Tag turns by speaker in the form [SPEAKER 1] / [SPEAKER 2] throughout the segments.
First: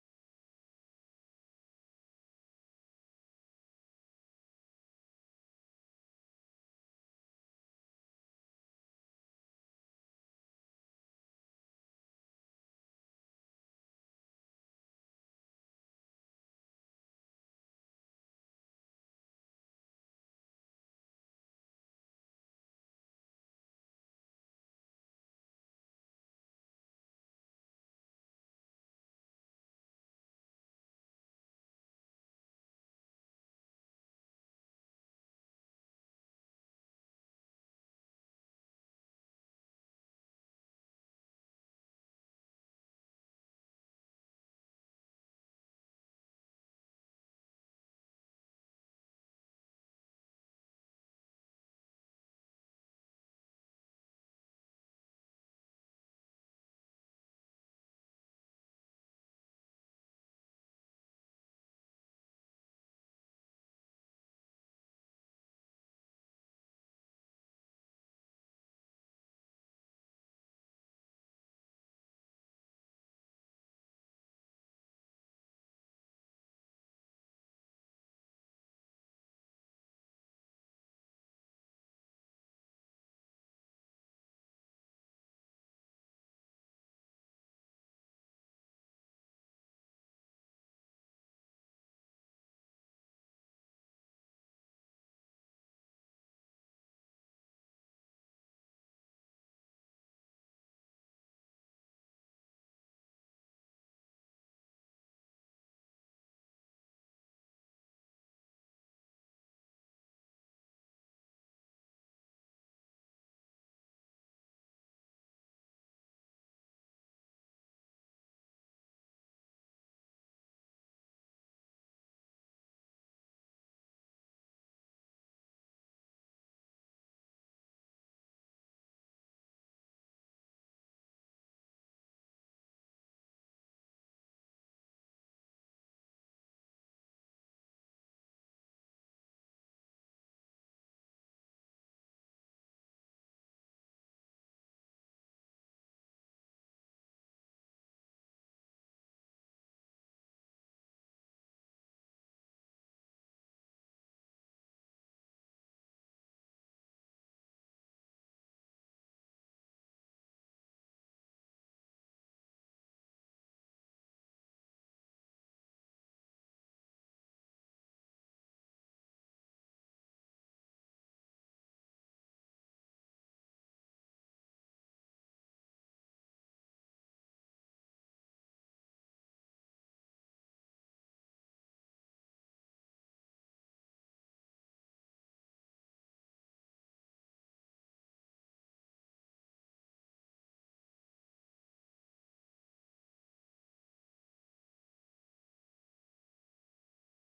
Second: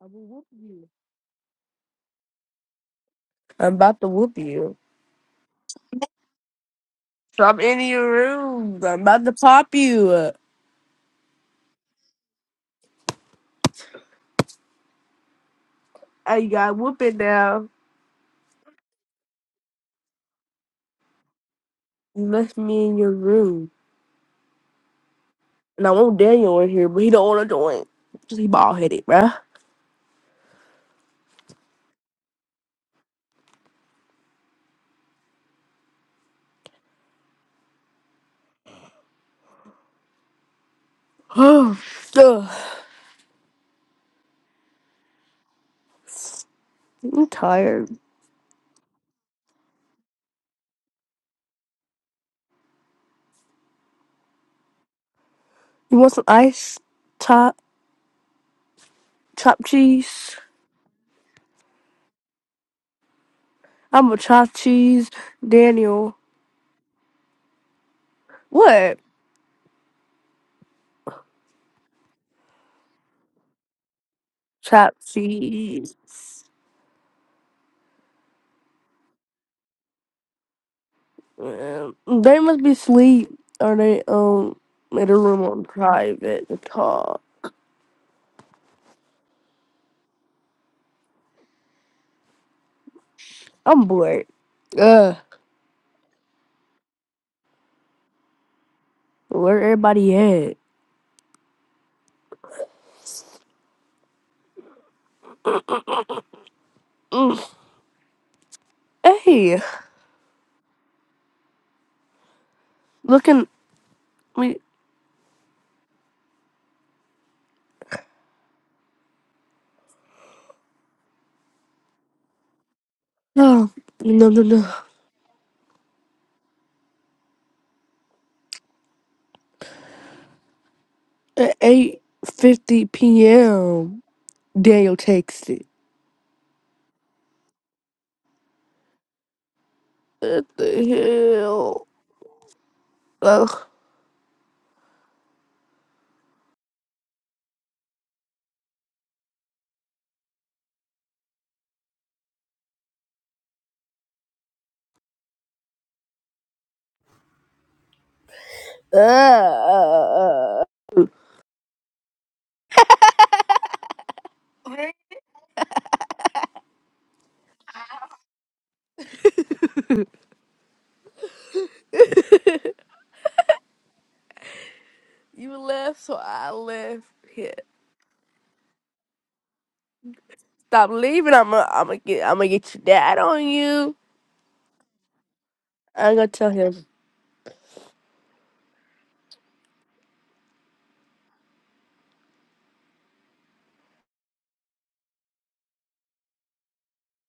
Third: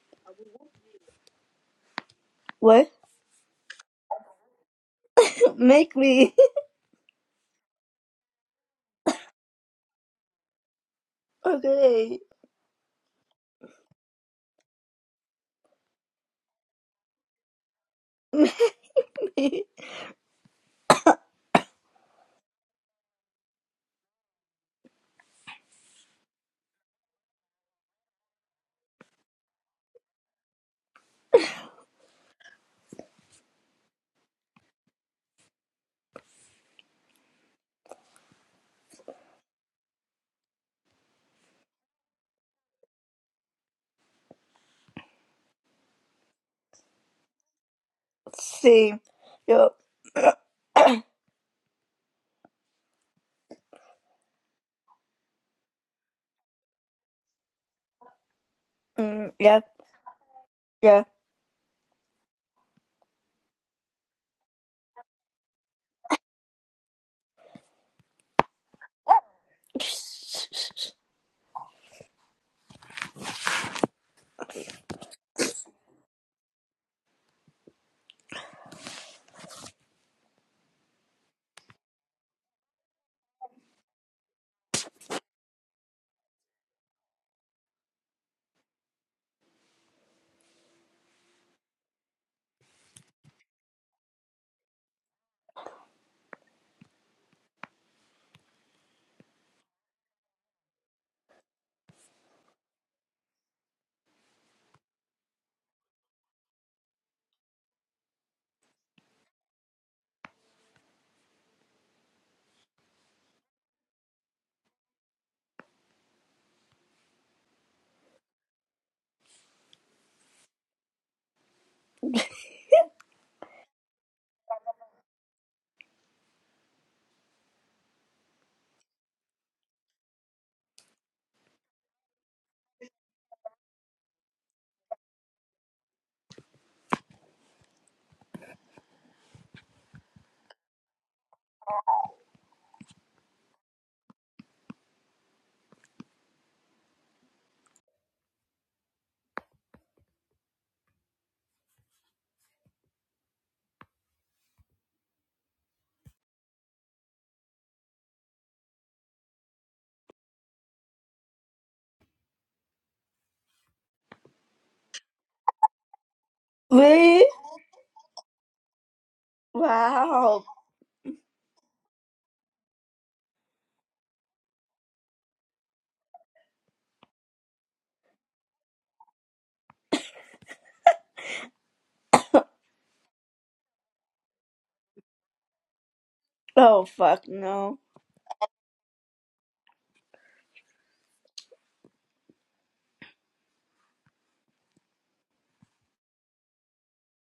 [SPEAKER 1] I
[SPEAKER 2] What?
[SPEAKER 1] am about to whoop you.
[SPEAKER 2] Make me.
[SPEAKER 1] So I'm in your room. I'm about to pop you. up.
[SPEAKER 2] Okay.
[SPEAKER 1] I got whooping now.
[SPEAKER 2] Make me
[SPEAKER 1] You left me in your room. And I want Daniel in here, but he don't want to join. Because he bald headed, bruh. Ugh. I'm tired.
[SPEAKER 2] see. Yo.
[SPEAKER 1] You want some ice? Chop,
[SPEAKER 2] Mm, yeah.
[SPEAKER 1] chop cheese?
[SPEAKER 2] Yeah.
[SPEAKER 1] I'm a chop cheese. Daniel. What? Chop cheese. Um, They must be asleep or they um in a room on private to talk. I'm bored. Ugh. Where everybody at? Hey, looking we no no no no at eight fifty p.m. Daniel texted. What the hell? Ugh. Ugh.
[SPEAKER 2] Really? Wow.
[SPEAKER 1] You left, so I left. Here, stop leaving. I'm gonna I'm get I'm gonna get your dad on you. I'm gonna tell him.
[SPEAKER 2] Oh fuck no.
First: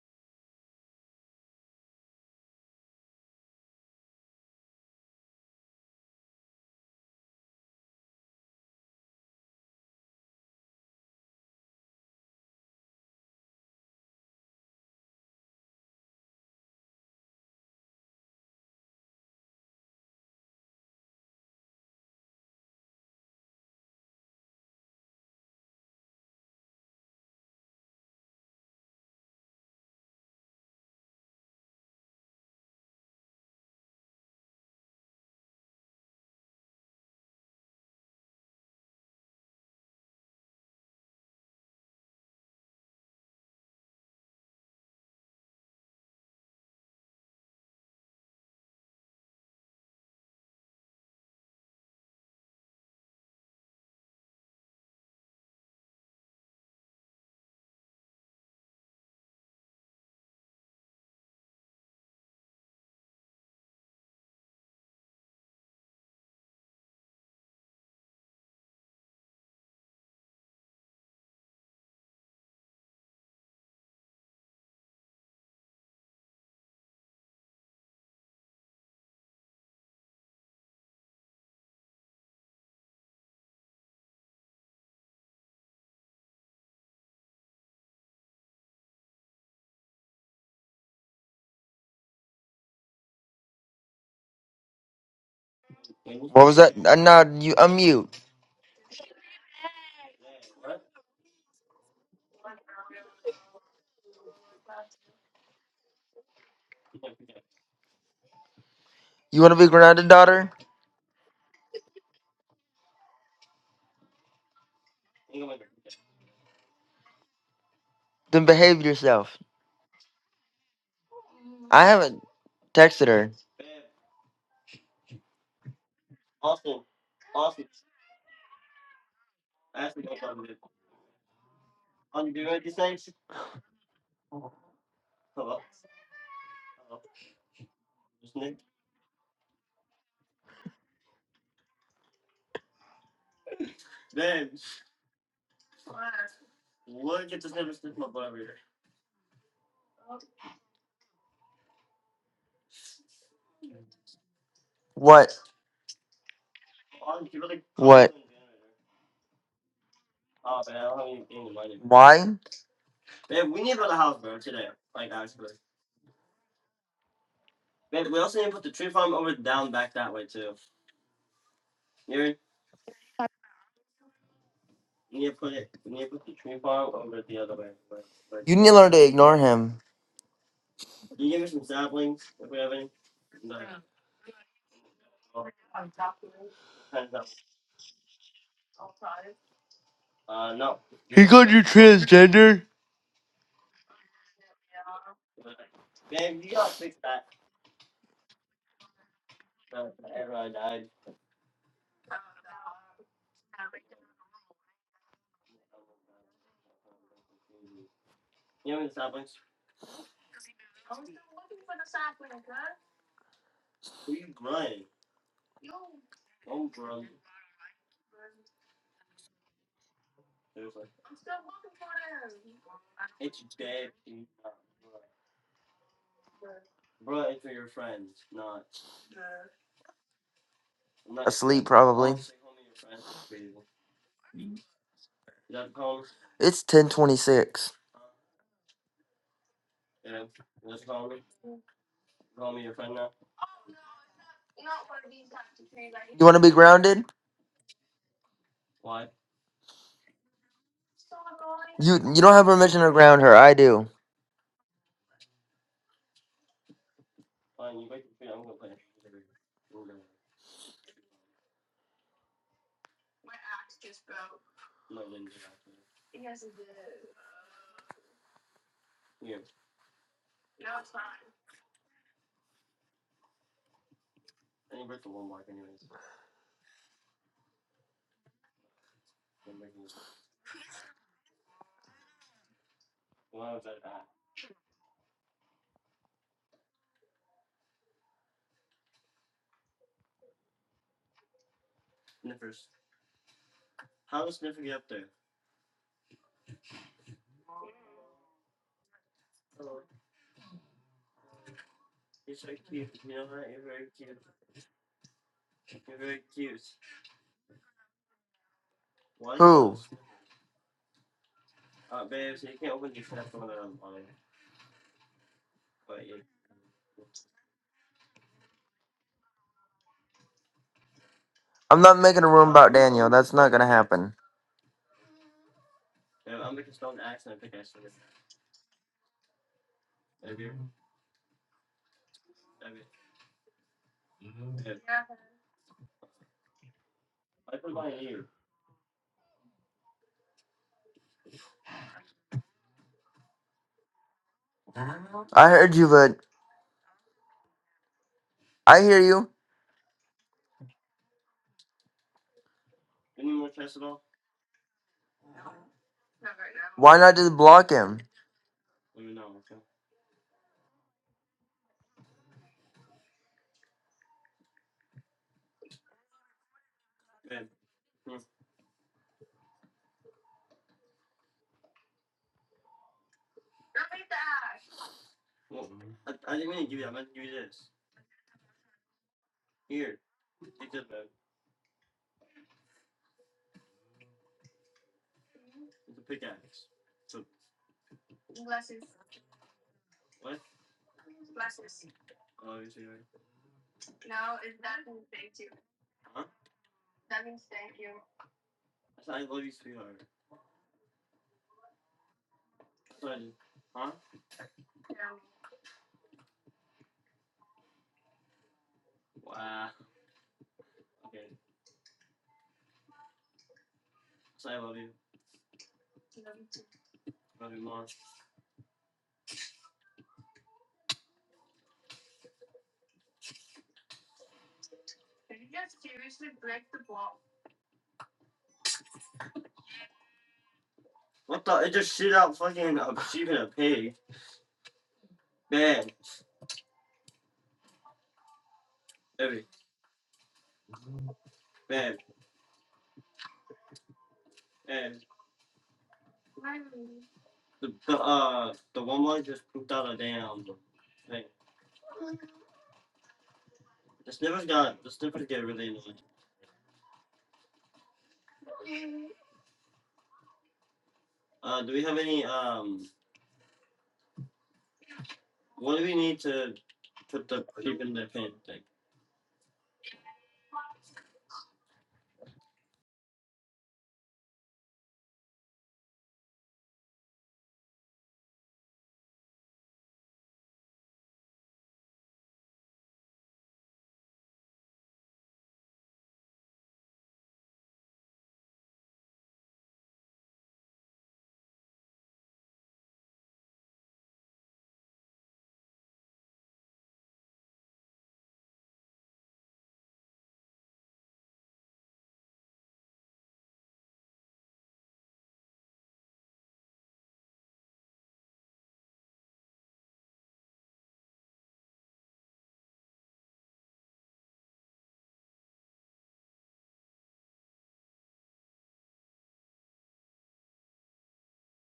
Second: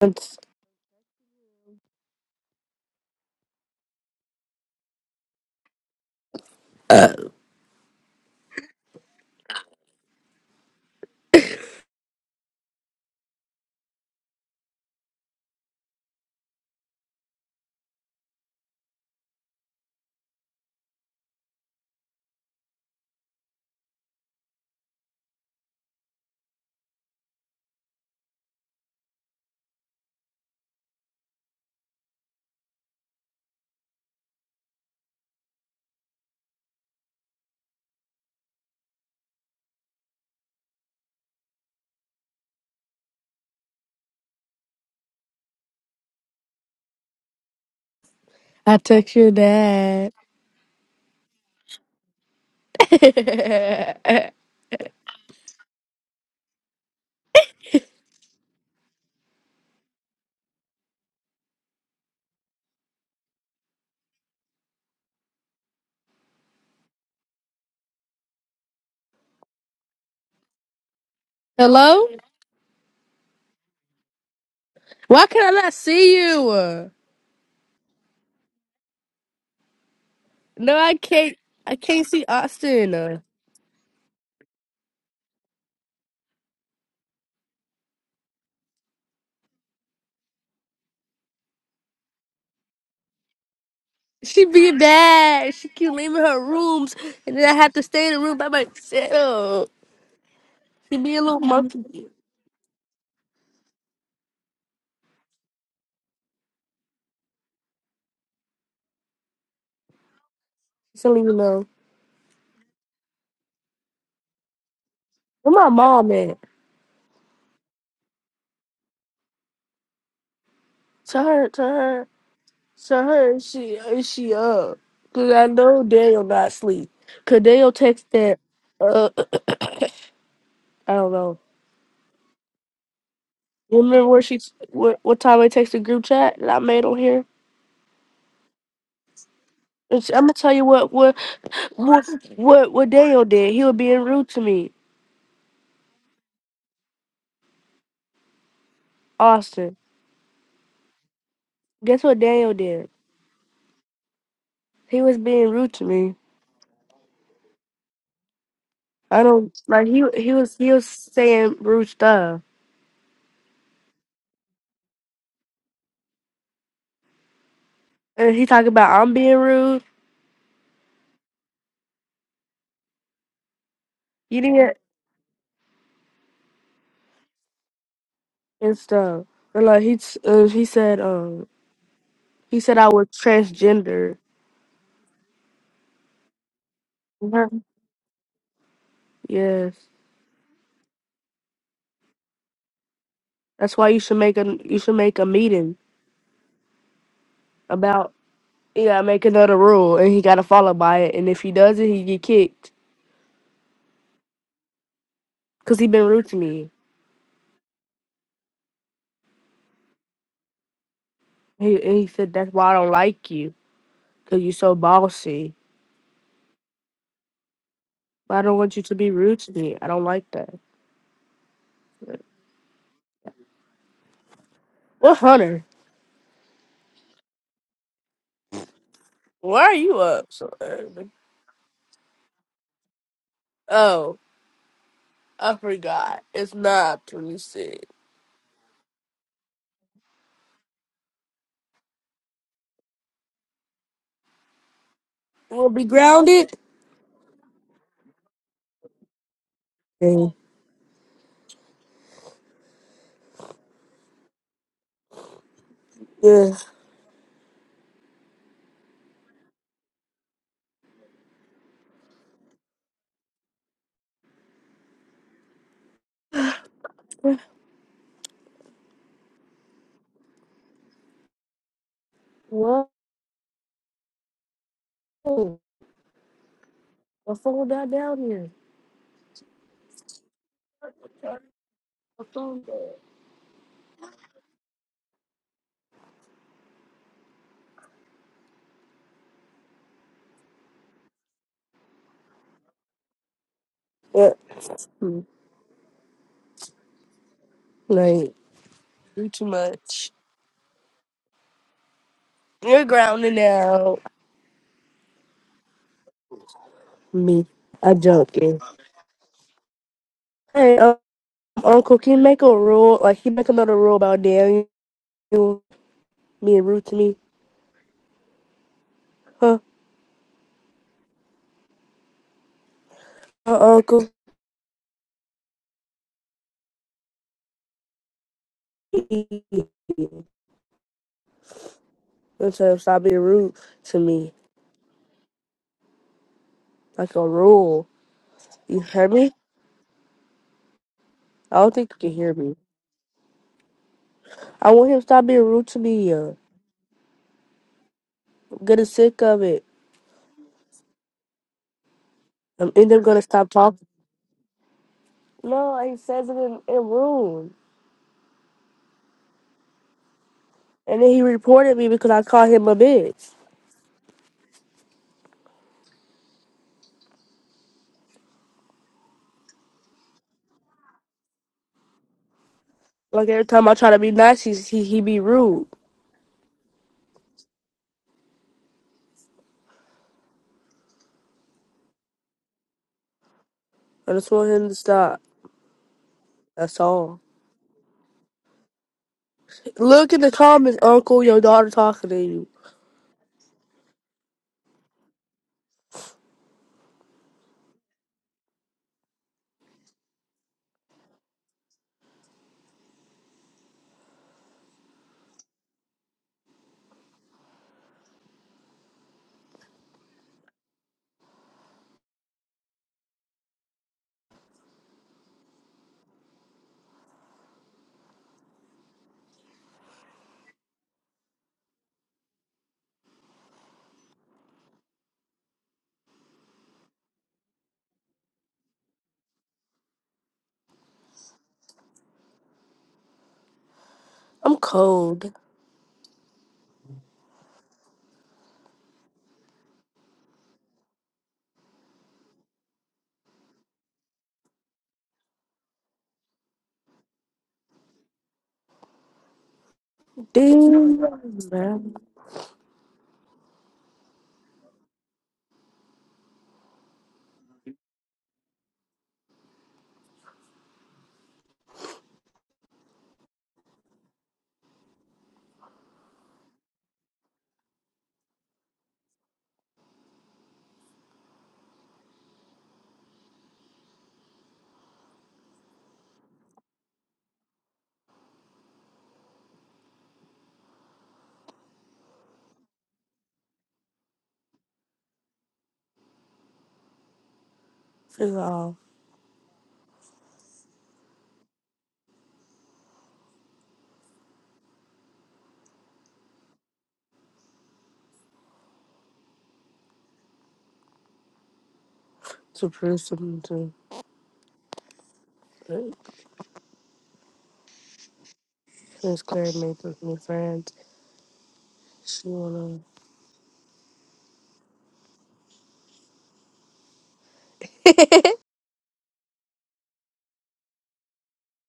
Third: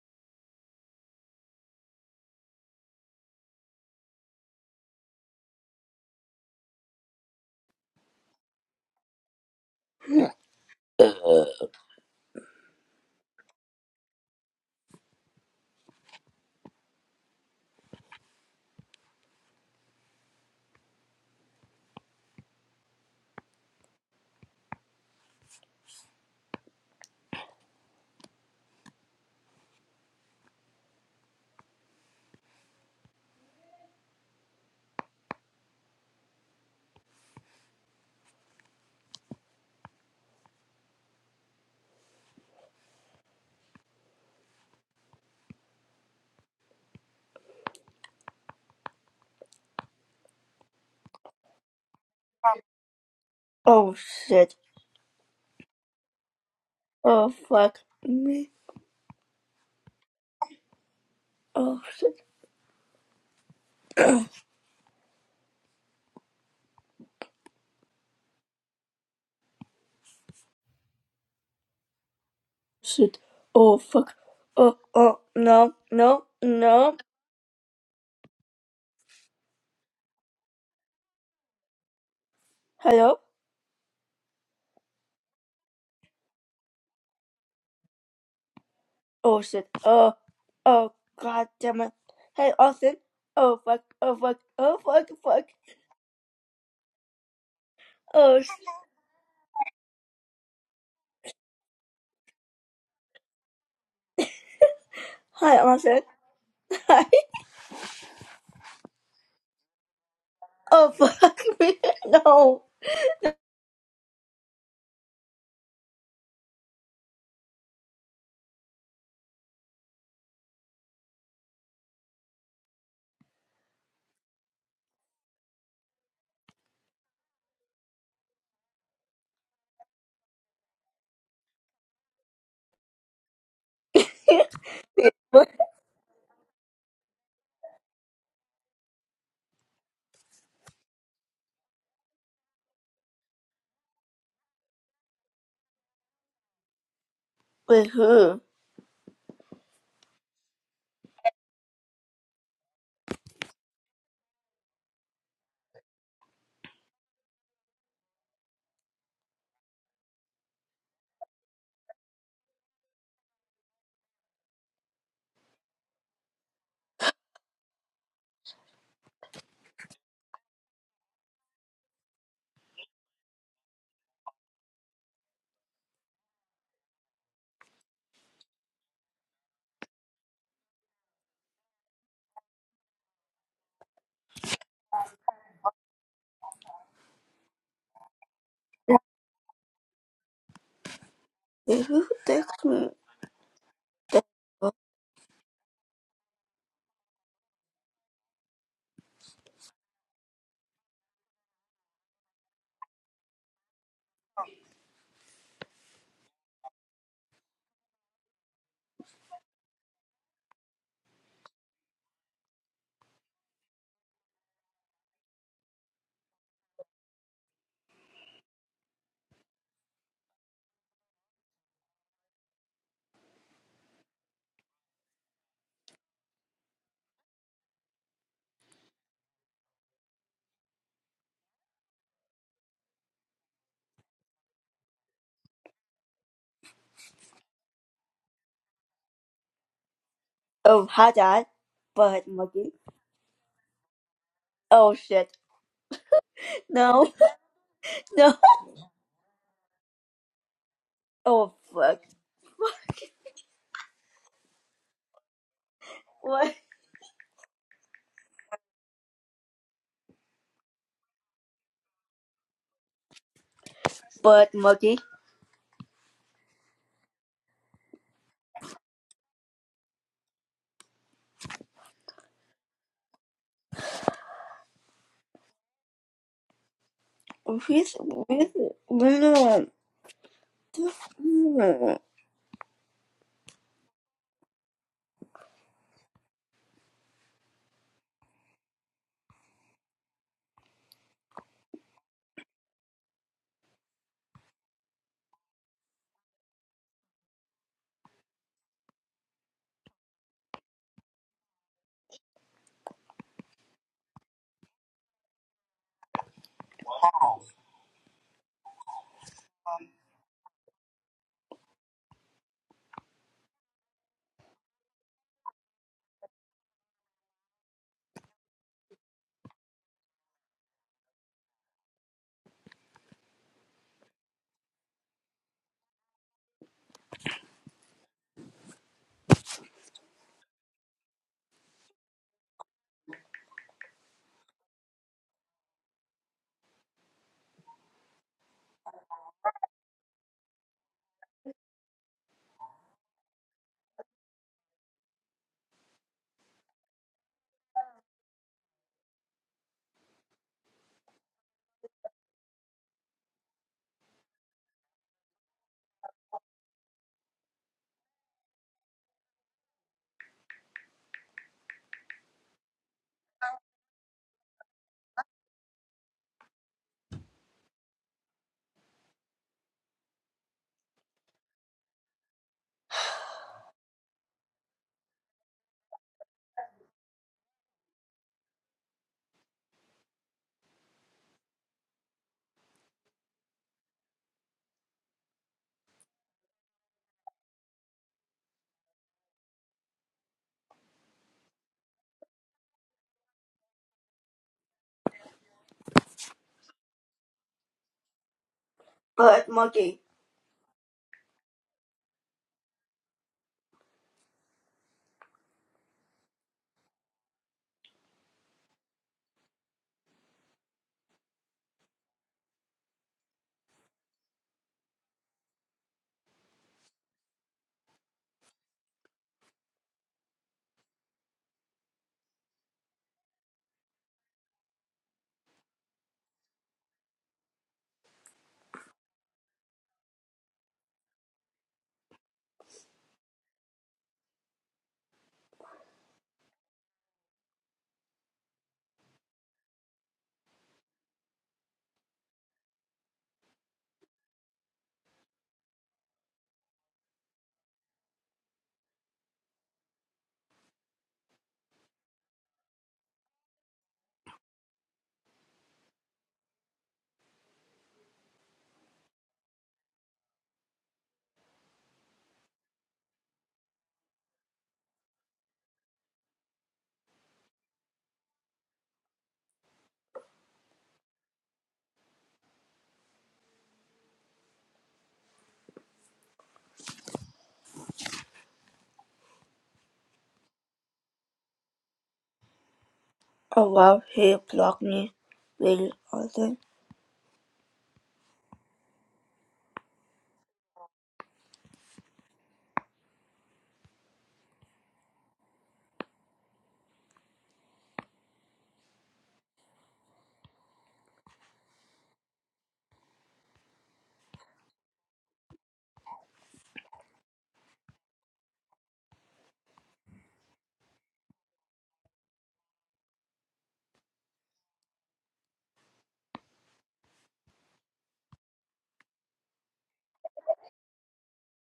[SPEAKER 1] It's- uh, I text your dad.
[SPEAKER 2] Oh shit. Oh fuck me. Oh shit.
[SPEAKER 1] Hello?
[SPEAKER 2] Shit. Oh fuck. Oh oh
[SPEAKER 1] Why can I not
[SPEAKER 2] no
[SPEAKER 1] see
[SPEAKER 2] no
[SPEAKER 1] you?
[SPEAKER 2] no.
[SPEAKER 1] No, I can't. I can't see
[SPEAKER 2] Hello.
[SPEAKER 1] Austin.
[SPEAKER 2] Oh shit. Oh oh god damn it. Hey Austin. Oh fuck. Oh fuck.
[SPEAKER 1] She be
[SPEAKER 2] Oh fuck. Fuck.
[SPEAKER 1] bad. She keep leaving her rooms, and then I have to stay in the room
[SPEAKER 2] Oh.
[SPEAKER 1] by myself. She be a little monkey.
[SPEAKER 2] Hi, I'm said hi.
[SPEAKER 3] You want to be grounded, daughter?
[SPEAKER 2] Oh
[SPEAKER 1] She don't
[SPEAKER 2] fuck
[SPEAKER 1] even know.
[SPEAKER 2] me. No.
[SPEAKER 1] Where my mom at?
[SPEAKER 3] Then behave yourself.
[SPEAKER 1] Tell her. Tell
[SPEAKER 3] I
[SPEAKER 1] her.
[SPEAKER 3] haven't
[SPEAKER 1] Tell
[SPEAKER 3] texted her.
[SPEAKER 1] her. She. uh, She up. Cause I know Daniel not sleep. Cause Daniel text that. Uh, I don't know. Remember where she
[SPEAKER 2] Wait,
[SPEAKER 1] what what time I texted group chat that I made on here? It's, I'm gonna tell you what what what what what Daniel did. He was being rude to me,
[SPEAKER 2] wait, who?
[SPEAKER 1] Austin. Guess what Daniel did? He was
[SPEAKER 3] What?
[SPEAKER 1] being rude to me.
[SPEAKER 3] What?
[SPEAKER 1] I don't like he he was he was saying rude
[SPEAKER 3] Why?
[SPEAKER 1] stuff, and he talking about I'm being rude, you did
[SPEAKER 3] You need to
[SPEAKER 1] and
[SPEAKER 3] learn to
[SPEAKER 1] stuff.
[SPEAKER 3] ignore
[SPEAKER 1] And
[SPEAKER 3] him.
[SPEAKER 1] like he t- uh, he said um he said I was transgender. Mhm. Yes,
[SPEAKER 3] He called you
[SPEAKER 2] Wait, who
[SPEAKER 3] transgender?
[SPEAKER 2] text me?
[SPEAKER 1] that's why you should make a you should make a meeting He gotta make another rule, and he gotta follow by it. And if he doesn't, he get kicked. Cause he been rude to me. He and he said that's why I don't like you. Cause you so bossy. But I don't want you to be rude to me. I don't like that. What Hunter? Why are you up so early?
[SPEAKER 3] Asleep, probably.
[SPEAKER 1] Oh, I forgot. It's
[SPEAKER 3] It's
[SPEAKER 1] not twenty
[SPEAKER 3] 1026.
[SPEAKER 1] six.
[SPEAKER 2] Oh, hi dad. But Muggy. Oh shit.
[SPEAKER 1] We'll be
[SPEAKER 3] You want to be
[SPEAKER 1] grounded.
[SPEAKER 3] grounded?
[SPEAKER 2] No, no.
[SPEAKER 1] Mm.
[SPEAKER 2] Oh fuck.
[SPEAKER 3] You you don't have permission to ground her. I do.
[SPEAKER 2] What?
[SPEAKER 1] Yeah.
[SPEAKER 2] But Muggy.
[SPEAKER 1] Whoa. My phone died
[SPEAKER 2] With,
[SPEAKER 1] down here.
[SPEAKER 2] with, with,
[SPEAKER 1] My phone died. What? Like, do too much. You're grounding out. Me. I'm joking.
[SPEAKER 3] Who?
[SPEAKER 1] Hey, um, Uncle, can you make a rule? Like, he make another rule about Daniel, being rude to me? Huh?
[SPEAKER 3] I'm not making a room about Daniel. That's not gonna
[SPEAKER 1] Uh, Uncle?
[SPEAKER 3] happen.
[SPEAKER 1] So stop being rude to me. Like a rule. You hear me? I don't think you can hear me. I want him to stop being
[SPEAKER 3] I
[SPEAKER 1] rude
[SPEAKER 3] heard
[SPEAKER 1] to
[SPEAKER 3] you,
[SPEAKER 1] me.
[SPEAKER 3] but
[SPEAKER 1] Uh, I'm
[SPEAKER 3] I
[SPEAKER 1] getting
[SPEAKER 3] hear
[SPEAKER 1] sick
[SPEAKER 3] you.
[SPEAKER 1] of it. I'm end up gonna stop talking. No, he says it in, in
[SPEAKER 3] Why not just
[SPEAKER 1] room.
[SPEAKER 3] block him?
[SPEAKER 1] And then he reported me because I called him a bitch. Like every time I try to be nice, he's, he he be rude. I just want him to stop. That's all. Look in the comments, Uncle. Your daughter talking to you.
[SPEAKER 2] but Muggy.
[SPEAKER 1] I'm cold. Ding, man.
[SPEAKER 2] Oh wow, he blocked me. Really? also.
[SPEAKER 1] It's all to prove something to Miss Claire made with my friends. She wanna.